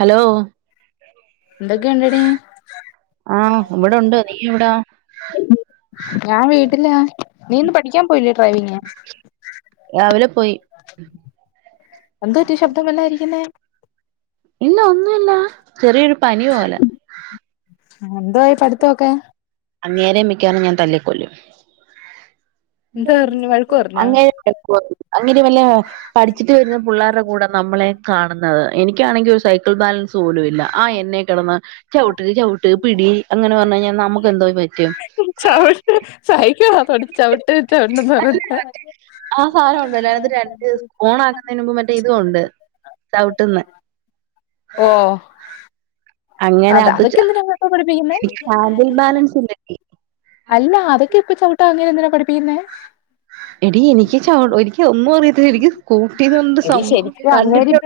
Hello എന്തൊക്കെ ഇണ്ടെടി ആഹ് ഇവിടൊണ്ട് [unintelligible] എവിടാ? ഞാൻ വീട്ടിലാ നീ ഇന്ന് പഠിക്കാൻ പോയില്ലേ ഡ്രൈവിംഗ്? രാവിലെ പോയി എന്ത് പറ്റി ശബ്ദം വല്ലാതെ ഇരിക്കുന്നേ? ഇല്ല ഒന്നുല്ല ചെറിയൊരു പനി പോലെ ആഹ് എന്തോയി പഠിത്തൊക്കെ അങ്ങേരേ മിക്കവാറും ഞാൻ തല്ലിക്കൊല്ലും എന്തോറഞ്ഞ്? അങ്ങേരു [unintelligible] അങ്ങേരു വല്ല പഠിച്ചിട്ട് വരുന്ന പിള്ളേരുടെ കൂടെ നമ്മളെ കാണുന്നത് എനിക്കാണെങ്കി ഒരു സൈക്കിൾ ബാലൻസ് സ് പോലും ഇല്ല ആ എന്നെ കെടന്ന് ചവിട്ട് ചവിട്ട് പിടി അങ്ങനെ പറഞ്ഞ് കഴിഞ്ഞാ നമ്മക്ക് എന്തോ പറ്റും ചവിട്ട് സൈക്കിൾ ആണോടി ചവിട്ട് ചവിട്ടെന്ന് പറയുന്നേ ആ സാധനം ഒണ്ടല്ലോ അതിനാത്ത് രണ്ട് ഓൺ ആക്കുന്നതിന് മുമ്പ് മറ്റേ ഇതും ഒണ്ട് ചവിട്ടുന്നെ അങ്ങനെ അതെ അത് അതൊക്കെ എന്തിനാ ഇപ്പൊ പഠപ്പിക്കുന്നെ ഹാൻഡിൽ ബാലൻസ് ഇല്ലെടി അല്ല അതൊക്കെ ഇപ്പ ചവിട്ടാൻ അങ്ങേര് എന്തിനാ പഠിപ്പിക്കുന്നെ എടി എനിക്ക് ചവി എനിക്ക് ഒന്നും അറിയത്തില്ല എനിക്ക് സ്കൂട്ടീന്ന് പറഞ്ഞ എടി സംഭവം ശരിക്കും അങ്ങേര് കണ്ടിട്ട്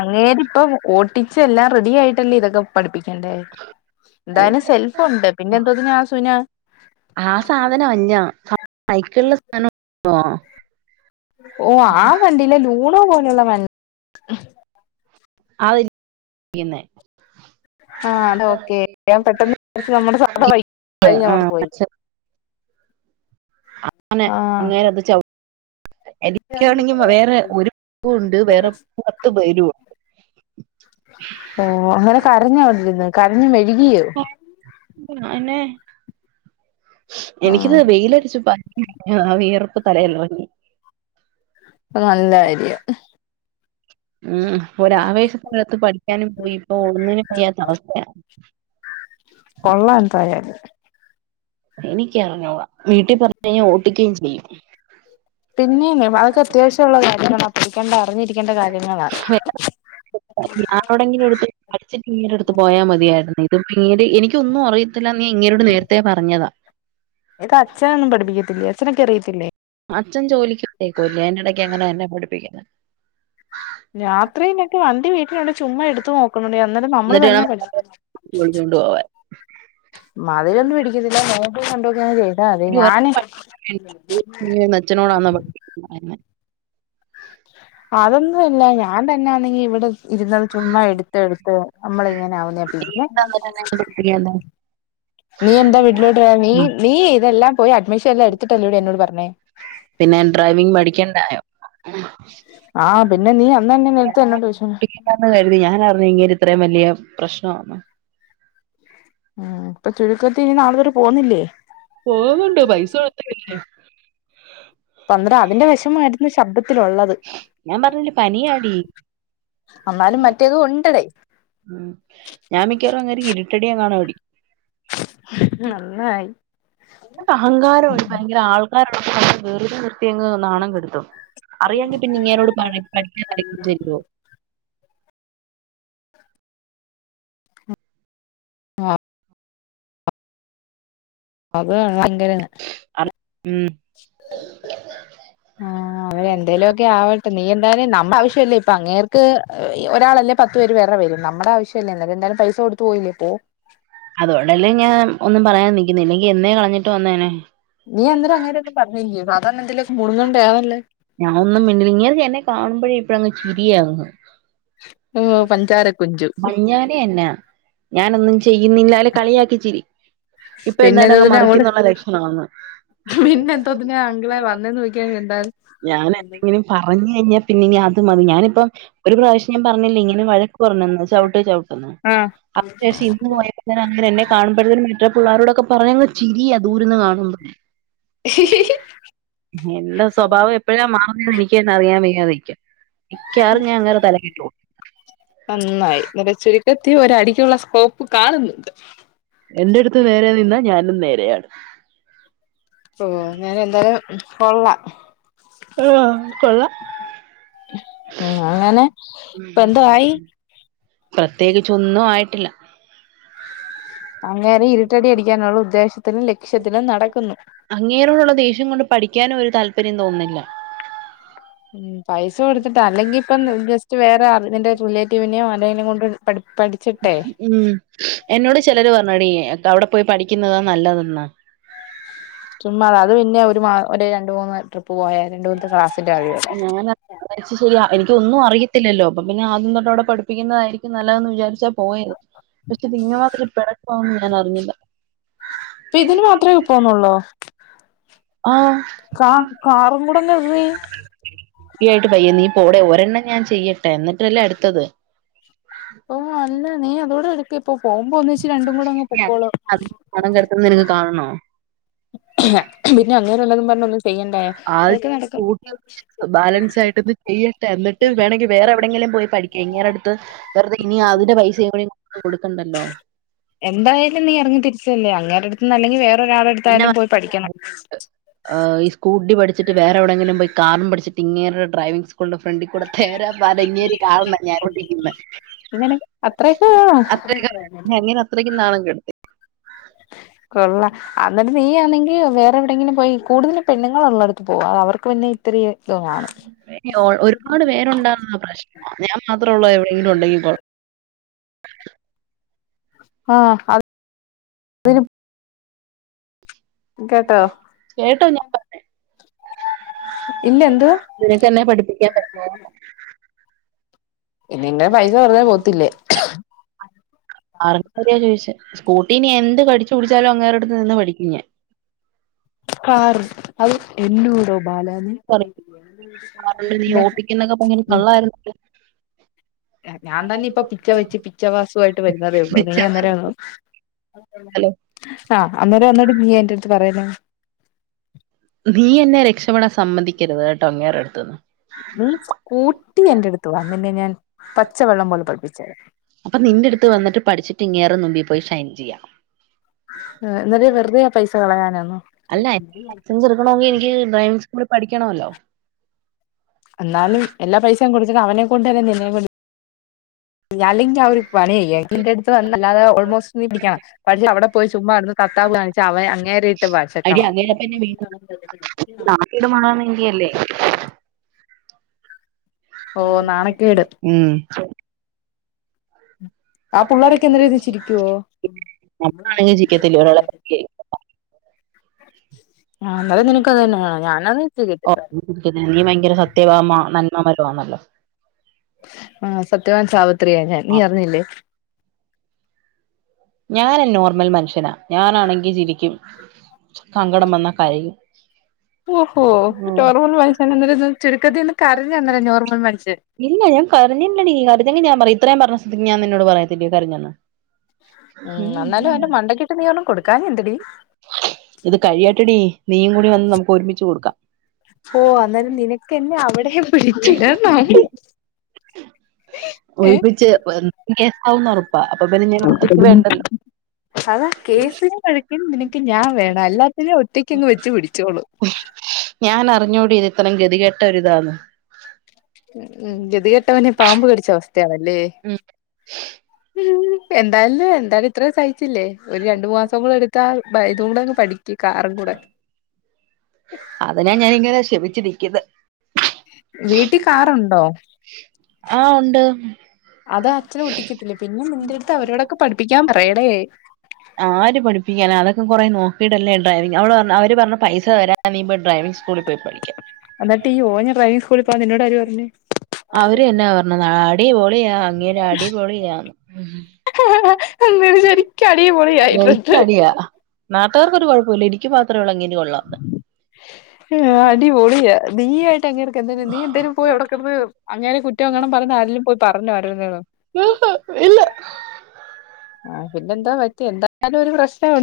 അങ്ങേരിപ്പം ഓട്ടിച്ച് എല്ലാം റെഡി ആയിട്ടല്ലേ ഇതൊക്കെ പഠിപ്പിക്കണ്ടേ എന്തായാലും സെൽഫൊണ്ട് പിന്നെ എന്തോത്തിനാ ആഹ് സുന ആ സാധനം അല്ല ആ [unintelligible] സാധനം [unintelligible] ഓഹ് ആ വണ്ടില്ലേ ലൂണോ പോലുള്ള വണ്ടി [unintelligible] [unintelligible] ആ അത് ഓക്കെ ഞാൻ പെട്ടെന്ന് നമ്മുടെ സാധാ ബൈക്ക് ഞാൻ ഓർത്തു ആഹ് പോയി പച്ചപ്പ് അങ്ങനെ ആ അങ്ങേരത് ചവി [inaudible] എനിക്കാണെങ്കി വേറെ ഒരു [unintelligible] ഉണ്ട് വേറെ [unintelligible] പത്ത് പേരു ഓഹ് അങ്ങനെ കരഞ്ഞോവിടെരുന്ന് കരഞ്ഞ് മെഴുകിയോ? ആഹ് [unintelligible] ആ എനിക്കിത് വെയില് അടിച്ചു [unintelligible] ആ വെയർപ്പ് തലയിലെറങ്ങി അത് നല്ല കാര്യാ ഉം ഒര് ആവേശത്തിനാത്ത് പഠിക്കാനും പോയി ഇപ്പോ ഒന്നിനും വയ്യാത്ത അവസ്ഥയാ കൊള്ളാ എന്തായാലും എനിക്കറിഞ്ഞൂടാ വീട്ടി പറഞ്ഞ് കഴിഞ്ഞാ ഓട്ടിക്കുകയും ചെയ്യും പിന്നെ [unintelligible] അതൊക്കെ അത്യാവശ്യമുള്ള കാര്യങ്ങളാ പഠിക്കേണ്ട അറിഞ്ഞിരിക്കേണ്ട കാര്യങ്ങളാ ആരോടെങ്കിലും എടുത്ത് [unintelligible] പോയാ മതിയായിരുന്നേ പിന്നീട് എനിക്കൊന്നും അറിയത്തില്ലാന്ന് ഞാൻ ഇങ്ങേരോട് നേരത്തെ പറഞ്ഞതാ അതൊക്കെ അച്ഛനൊന്നും പഠിപ്പിക്കത്തില്ലേ അച്ഛനൊക്കെ അറിയത്തില്ലേ അച്ഛൻ ജോലിക്ക് പോയേക്കുവല്ലേ അയിനെടയ്ക്ക് എങ്ങനാ എന്നെ പഠിപ്പിക്കുന്നെ രാത്രിയിലൊക്കെ വണ്ടി വീട്ടിലൊണ്ടെ ചുമ്മാ എടുത്തു നോക്ക് ക്കുന്നുണ്ടെ അന്നേരം നമ്മള് എന്നിട്ട് തന്നെ വേണം പഠിച്ച് വിളിച്ചുകൊണ്ട് പോവാൻ മതിലൊന്നും ഇടിക്കുന്നില്ല നോക്കീം കണ്ടുവൊക്കെ അങ്ങ് ചെയ്യ് അതാ അതെ ഒരു വർഷം ഞാന് അങ്ങനെ അതൊന്നും ഇല്ല ഞാൻ തന്നെയാണെങ്കി ഇവിടെ ഇരുന്ന് ചുമ്മത് എടുത്ത് എടുത്ത് നമ്മള ഇങ്ങനെ ആവുന്ന പിന്നെ നീ എന്താ വീട്ടിലോട്ട് നീ നീ ഇതെല്ലാം പോയി അഡ്മിഷൻ എല്ലാം എടുത്തിട്ടല്ലോ ടി എന്നോട് പറഞ്ഞേ പിന്നെ ഡ്രൈവിങ് പടിക്കണ്ടായോ ആഹ് പിന്നെ നീ അന്ന് തന്നെ നിർത്ത എന്നോട് ചോ ദിച്ചു [unintelligible] കരുതി ഞാൻ അറിഞ്ഞ ഇങ്ങേര് ഇത്രയും വലിയ പ്രശ്നം ആന്ന് ഉ ഇപ്പൊ ചുരുക്കത്തി ഇനി നാളെ വരെ പോകുന്നില്ലേ പോവുന്നുണ്ട് പൈസ കൊടുത്തേക്കുവല്ലേ തന്ത്ര അതിന്റെ വിശമായിരുന്നു ശബ്ദത്തിലുള്ളത് ഞാൻ പറഞ്ഞില്ല പനിയാടി അന്നാലും മറ്റേത് ഉണ്ടടേ ഉം ഞാൻ മിക്കവാറും അങ്ങേരെ ഇരുട്ടടി എങ്ങാനും അടി നന്നായി അഹങ്കാര ഭയങ്കര ആൾക്കാരൊള്ള സ്ഥലത്ത് വെറുതെ നിർ ത്തി അങ്ങ് നാണം കെടുത്തും അറിയാങ്കിൽ പിന്നെ ഇങ്ങേരോട് പഠിക്കാൻ വരുല്ലല്ലോ ആഹ് അതാണ് ഭയങ്കര ഇത് അ ഉ ആ അവരെന്തേലും ഒക്കെ ആവട്ടെ നീ എന്തായാലും നമ്മുടെ ആവശ്യമല്ലേ ഇപ്പൊ അങ്ങേർക്ക് ഒരാളല്ലേ പത്ത് പേര് വേ റെവരും നമ്മുടെ ആവശ്യമല്ലേ എന്നാലുംന്തായാലും പൈസ കൊടുത്ത് പോയില്ലേ പോ അതോണ്ടല്ലേ ഞാൻ ഒന്നും പറയാൻ നിക്കുന്ന ഇല്ലെങ്കിൽ എന്നേ കളഞ്ഞിട്ട് വന്നേനെ നീ അന്നേരം അങ്ങനെയൊക്കെ പറഞ്ഞില്ലേ സാധാരണ എന്തെലും മുടങ്ങണ്ട ആണല്ലോ കാണുമ്പോഴെ ഇപ്പളങ്ങ് യിരിയാവുന്നു ഓ പഞ്ചാര കുട്ടി ഇഞ്ഞോലേ എന്നാ ഞാനൊന്നും ചെയ്യുന്നില്ലാലെ കളിയാക്കിച്ചിരി ഇപ്പൊ പിന്നെ എന്താണ്ട് അങ്ങ് എന്തോതിനാ അങ്ങോട്ട് മറിക്കുന്നുള്ള ലക്ഷണന്ന് പിന്നെ എന്തോതിനാ അങ്കിളെ [unintelligible] ഞാൻ എന്തെങ്കിലും പറഞ് കഴിഞ്ഞാൽ പിന്നെ അതും മതി ഞാനിപ്പം ഒരു പ്രാവിശ്യം ഞാൻ പറഞ്ഞില്ലേ ഇങ്ങനെ വഴക്ക് പറഞ്ഞെന്ന് ചവിട്ട് ചവിട്ട്ന്ന് ആഹ് അപ്പം പക്ഷെ ഇന്ന് പോയപ്പോ അങ്ങേര്എന്നെ കാണു ഇപ്പോഴും മറ്റേ പിള്ളോരോടൊക്കെ പറഞ്ഞ ങ്ങ് ചിരിയ അ ദൂരന്ന് കാണുമ്പോ തന്നെ എന്റെ സ്വഭാവം എപ്പോഴാ മാറുന്നേ എനിക്ക് തന്നെ അറിയാൻ വയ്യാതിരിക്ക മിക്കവാറും ഞാൻ അങ്ങേരെ തലക്കെട്ട് കൊ ട്ടും നന്നായി നല്ല ചുരുക്കത്തി ഒര ടിക്കുള്ള സ്കോപ്പ് കാണുന്നുണ്ട് എന്റെ അടുത്ത് നേരെ നിന്നാ ഞാനും നേരെയാണ് ഓ ഞാൻ എന്തായാലും കൊള്ളാം കൊള്ളാം ഉ അങ്ങനെ ഇപ്പ എന്തോ ആയി പ്രത്യേകിച്ചൊന്നും ആയിട്ടില്ല അങ്ങേനെ ഇരുട്ടടി അടിക്കാനുള്ള ഉദ്ദേശത്തിനും ലക്ഷ്യത്തിലും നടക്കുന്നു അങ്ങേരോടുള്ള ദേഷ്യം കൊണ്ട് പഠിക്കാനും ഒരു താല്പര്യം തോന്നുന്നില്ല ഉം പൈസ കൊടുത്തിട്ടാ അല്ലെങ്കി ഇപ്പം ജസ്റ്റ് വേറെ നിറെ റിലേറ്റീവിനെയോ ആരെങ്കിലും കൊണ്ട് പഠി പഠിച്ചിട്ടെ ഉം എന്നോട് ചിലര് പറഞ്ഞോടി അവിടെ പോയി പഠിക്കുന്നതാ നല്ലതെന്ന് ചുമ്മാത അത് പിന്നെ ഒരു മാ രണ്ട് മൂന്ന് ട്രിപ്പ് പോയ രണ്ട് മൂന്നത്തെ ക്ലാസ്സിന്റെ താഴെ ഉള്ളായിരുന്നു പക്ഷെ ശരിയാ എനിക്ക് ഒന്നും അറയില്ലോ അപ്പൊ പിന്നെ ആദ്യം തൊട്ട് അവിടെ പഠിപ്പിക്കുന്നതായിരിക്കും ക്ക് നല്ലതന്ന് വിചാരിച്ചാ പോയത് പക്ഷേതിങ്ങ മാതിരി പിണക്കാവുന്ന് ഞാനറിഞ്ഞില്ല അപ്പൊ ഇതിന് മാത്രമേ പോുന്നുള്ളൂ ആ കാ കാറും കൂടെന്ന് വീ ഫീ ആായിട്ട് പയ്യേ നീ പ്പോടെ ഒരെണ്ണം ഞാൻ ചെയ്യട്ടെ എന്നിട്ടല്ലേ അടുത്തത് ഓ അല്ല നീ അതോടെ എടുക്ക് ഇപ്പൊ പോകുമ്പോ ഒന്നിച്ച് രണ്ടും കൂടെ അങ്ങ് പൊക്കോളും അത് പണം കിടത്തുന്നത് നിനക്ക് കാണണോ പിന്നെ അങ്ങേര് വല്ലതും പറഞ്ഞൊന്നും ചെയ്യണ്ടേ ആദ്യ കൂട്ട ബാലൻസ് ആയിട്ടൊന്ന് ചെയ്യട്ടെ എന്നിട്ട് വേണെങ്കി വേറെ എവിടെങ്കിലും പോയി പഠിക്ക് ഇങ്ങേരടുത്ത് വെറുതെ ഇനി അതിന്റെ പൈസയും കൂടി കൊടുക്കണ്ടല്ലോ എന്തായാലും നീ എറങ്ങി തിരിച്ചല്ലേ അങ്ങേരടുത്ത് നിന്ന് അല്ലെങ്കിൽ വേറെ ഒരാളടുത്തായാലും പോയി പഠിക്കണം ഏ ഈ സ്കൂട്ടി പഠിച്ചിട്ട് വറെവിടെങ്കിലും പോയി കാറും പഠിച്ചിട്ട് ഇങ്ങേരെ ഡ്രൈവിംഗങ്സ് കൂളിന്റെ ഫ്രണ്ടി കൂടെ തേരാ പാര ഇങ്ങേരു കാണുന്ന ഞാനോട്ടിരിക്കന്ന് അങ്ങനൊക്കെ അത്രയൊക്കെ വേണോ അത്രയൊക്കെ അങ്ങന അത്രക്കും നാണം കെടുത്തി കൊള്ള അന്നിട്ട് നീ ആണെങ്കി വേറെ എവിടെങ്കിലും പോയി കൂടുതല് പെണ്ണങ്ങള് ഒള്ളടുത്ത് പോക അത് അവർക്ക് പിന്നെ, ഇത്തരെ ഒക്കെ വേണം ഇനി ഒ- ഒരുപാട് പേരുണ്ടാകുന്ന പ്രശ്നം ഞാൻ മാത്രമുള്ള എവിടെയെങ്കിലും ഉണ്ടെങ്കിൽ കൊള്ളാം ആ അത് കേട്ടോ കേട്ടോ ഞാൻ പറഞ്ഞെ ഇല്ല എന്ത്? നിനക്ക് എന്നെ പഠിപ്പിക്കാൻ പറ്റും ഇതിന്റെ പൈസ വെറുതെ പോത്തില്ലേ അറിഞ്ഞരിയോ ചോദിച്ചത് സ്കൂട്ടി ഇനി എന്ത് കഠിച്ച് പിടിച്ചാലോ അങ്ങേരുടുത്ത് നിന്ന് പഠിക്കും ഞൻ കാറ് അത് എന്നോടോ ബാലാനി പറയും അതുകൊണ്ട് നീ എന്നാ ശരി ഓട്ടിക്കുന്നൊക്കെ ഭയങ്കര കള്ളായിരുന്നല്ലോ ഞാൻ ന്നാ ഇനി പ്പൊ പിച്ച വെച്ച് പിച്ചവാസു ആയിട്ട് വരുന്നതേ ഉള്ളൂ നീ വിളിച്ചറിഞ്ഞല്ലോ അന്നേരാണ് ആ അന്നേര വന്നടീ നീ എന്റെ അടുത്ത് പറയുന്നെ നീ എന്നെ രക്ഷപ്പെടാൻ സമ്മതിക്കരുത് കേട്ടോ അങ്ങേരടുത്തുന്ന് ഉം സ്കൂട്ടി എന്റെടുത്ത് വാ നിന്നെ ഞാൻ പച്ചവെള്ളം പോലെ പഠിപ്പിച്ചേരാ അപ്പൊ നിന്റെറടുത്ത് വന്നിട്ട് പഠിച്ചിട്ട് ഇങ്ങേറെ മുമ്പിപോയി ഷൈൻ ചെയ്യാം ആ എന്നിട്ട് വെറുതെ ആ പൈസ കളയാനാന്നോ അല്ല എനിക്ക് ലൈസൻസ് എടുക്കണോങ്കി എനിക്ക് ഡ്രൈവിംഗ് സ്കൂളിൽ പഠിക്കണോല്ലോ എന്നാലും എല്ലാ പൈസയും കൊടുത്തിട്ട് അവനെ കൊണ്ടന്നെ നിന്നെയും അല്ലെങ്കി അവര് പറയും ഏട്ടന്റെറടുത്ത് വന്നല്ലാതെ ഓൾമോസ്റ്റ് നീ പഠിക്കണ പഠിച്ചു അവിടെ പോയി ചുമ്മാ അവിടുന്ന് തത്താവ് കാണിച്ചു അവൻ അങ്ങേരെയിട്ട് വച്ചിട്ടാണ് നാക്കീടെ മണന്ന് ന്തിയല്ലേ ഓ നാണക്കേട് മൂന്നാമത്തേണ് ഉം ആ പുള്ളാരൊക്കെ എന്ത് രീതിച്ചിരിക്കുവോ നമ്മളാണെങ്കിൽ ചിക്കത്തില്ല ഒരാളെ പറ്റി. ആ എന്നാലെ നിനക്കത് തന്നെ വേണം ഞാനത് ത്തു കിട് ഓ നീ ഭയങ്കര സത്യവാമ നന്മമരമാണല്ലോ ആ സത്യവാൻ സാവിത്രിയ ഞാൻ നീ അറിഞ്ഞില്ലേ ഞാന നോർമൽ മനുഷ്യനാ ഞാനാണെങ്കി ചിരിക്കും സങ്കടം വന്നാ കരയും ഓഹോ ഉം. നോർമൽ മനുഷ്യനന്നേരം ചുരുക്കത്തിന്ന് കരഞ്ഞു തന്നേരം നോർമൽ മനുഷ്യൻ ഇല്ല ഞൻ കഞ്ഞില്ലടീ കരഞ്ഞെങ്കി ഞാ പറയും ഇത്രേം പറഞ്ഞ സ്ഥിതിക്ക് ഞാൻ നിന്നോട് പറയത്തില്ലേ കരഞ്ഞെന്ന് ഉം എന്നാലും അവന്റെ മണ്ടക്കിട്ട് നീ ഒരെണം കൊടുക്കാഞ്ഞെന്തടി ഇത് കഴിയാട്ടടി നീയ്യും കൂടി വന്ന് നമുക്ക് ഒരുമിച്ച് കൊടുക്കാം. ഓ അന്നേരം നിനക്കെന്നെ അവിടെയും പിടിച്ചിടണം [inaudible] ഏഹ് ഒരുമിച്ച് കേസാവൂന്ന് ഒറപ്പാ അപ്പൊ പിന്നെ ഞാൻ ഒറ്റയ്ക്ക് വേണ്ടല്ലോ അതാ കേസിനും വഴക്കിനും നിനക്ക് ഞാൻ വേണം. അല്ലാത്തിനും ഒറ്റക്കങ്ങ് വെച്ച് പിടിച്ചോളും. ഞാനറിഞ്ഞോടി ഇത് ഇത്രം ഗതി കെട്ട ഒരിതാന്ന് ഉം ഗതികെട്ടവനെ പാമ്പ് കടിച്ച അവസ്ഥയാണല്ലേ ഉം എന്തായാലും എന്തായാലും ഇത്രേ സഹിച്ചില്ലേ ഒരു രണ്ടു മാസം കൂടെ എടു ത്താൽ ബൈ ഇതും കൂടെ അങ്ങ് പഠിക്ക കാറും കൂടെ അതിനാ ഞാനിങ്ങനെ ക്ഷമിച്ചു നിക്ക്ന്നേ ക് കാറുണ്ടോ ആഹ് ഒണ്ട്. അത് അച്ചന് ഓട്ടിക്കത്തില്ലേ. പിന്നെ നിന്റെടുത്ത് അവരോടൊക്കെ പഠിപ്പിക്കാൻ പറയടേ ആര് പഠിപ്പിക്കാനാ അതൊക്കെ കൊറേ നോക്കീയിട്ടല്ലേ ഡ്രൈവിങ് അവള് പറഞ്ഞ് അവര് പറഞ്ഞ് പൈസ തരാ അന്നിപ്പ ഡ്രൈവിംഗ് സ്കൂളി പോയി പഠിക്കാം അന്ന്ട്ടീ ഓന ഡ്രൈവിങ് സ്കൂളി പോവാ നിന്നോടാര് പറഞ്ഞു അവര് തന്നാ പറഞ്ഞത് അടിപൊളിയാ അങ്ങേര് അടിപൊളിയാന്ന് അങ്ങേര് ശരിക്കടി പൊളി എനിക്ക് ആയിട്ടുണ്ട് മടിയാ നാട്ടുകാർക്കൊരു കുഴപ്പോല്ല ഇനിക്ക് മാത്രോള്ളൂ അങ്ങനെ കൊള്ളാത്ത ഉം അടിപൊളിയാ നീ ആയിട്ട് അങ്ങേർകെന്തി നീ എന്തേലും പോയി അവടെ കെടന്ന് അങ്ങേരെ കുറ്റം അങ്ങാനും പറഞ്ഞ ആരേലും പോയി പറഞ്ഞാ ആരോടെലും ഇല്ല ആഹ് പിന്നെന്താ പറ്റി എന്തായാലും ഒരു പ്രശ്ന ഉ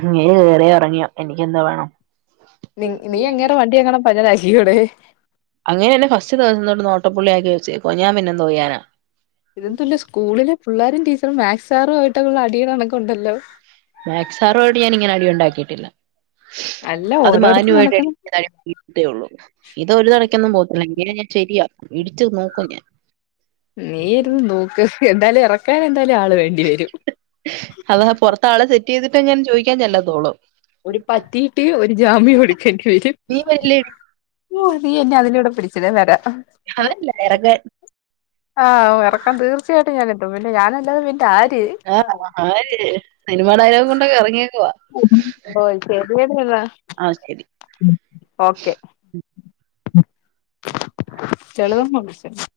അങ്ങേര് കേറിയോ എറങ്ങിയോ എനിക്കെന്തോ വാണം നി നീ അങ്ങേര വണ്ടി എങ്ങന പഞ്ചരാക്കിയോടെ അങ്ങേരെന്നെ ഫസ്റ്റ് ന്ന് നോട്ടപ്പുള്ളി ആക്കി വെച്ചേക്കുവാ ഞാൻ പിന്നെ എന്തോയ്യാനാ ഇതെന്തുല്ലെ സ്കൂളിലെ പിള്ളാരും ടീച്ചറും മാക്സാറും ആയിട്ടൊക്കള്ള അടി കണക്കൂണ്ടല്ലോ മാക്സാറോട് ഞാൻ ഇങ്ങനെ അടി ഉണ്ടാക്കിയിട്ടില്ല. അല്ല അത് ഓരോടത്തും മാന്യമായിട്ട നടക്കണ് അടി ത്തേ ഉള്ളൂ ഇത് ഒരുതടയ്ക്കൊന്നും പോവത്തില്ല ഇങ്ങേരെ ഞാൻ ശരിയാകും ഇടിച്ചു നോക്കും ഞാൻ നീ ഇരുന്നു നോക്ക് എന്തായാലും എറക്കാൻ എന്തായാലും ആള് വേണ്ടി വരും. ത്താളെ സെറ്റ് ചെയ്തിട്ടേ ഞാൻ ചോയ്ക്കാൻ ചെല്ലാത്തൊള്ളൂ ട്ടീ ഒരു ജാമ്യം പിടിക്കേണ്ടി വരും നീ വരില്ലേ നീ എന്നെ അതിലൂടെ പിടി ചിലെ വരാ അവനല്ല വെറക് ആഹ് ഓ എറക്കാൻ തീർച്ചയായിട്ടും ഞാൻ എത്തും പിന്നെ ഞാനല്ലാതെ പിന്നാര്? ഉം ആഹ് ആര് സിനിമ ഡയലോഗ് കൊണ്ടൊക്കെ ഇറങ്ങിയേക്കുവാ ഓ ശരി [unintelligible] ആഹ് ശരി ഉം ഓക്കെ [unintelligible]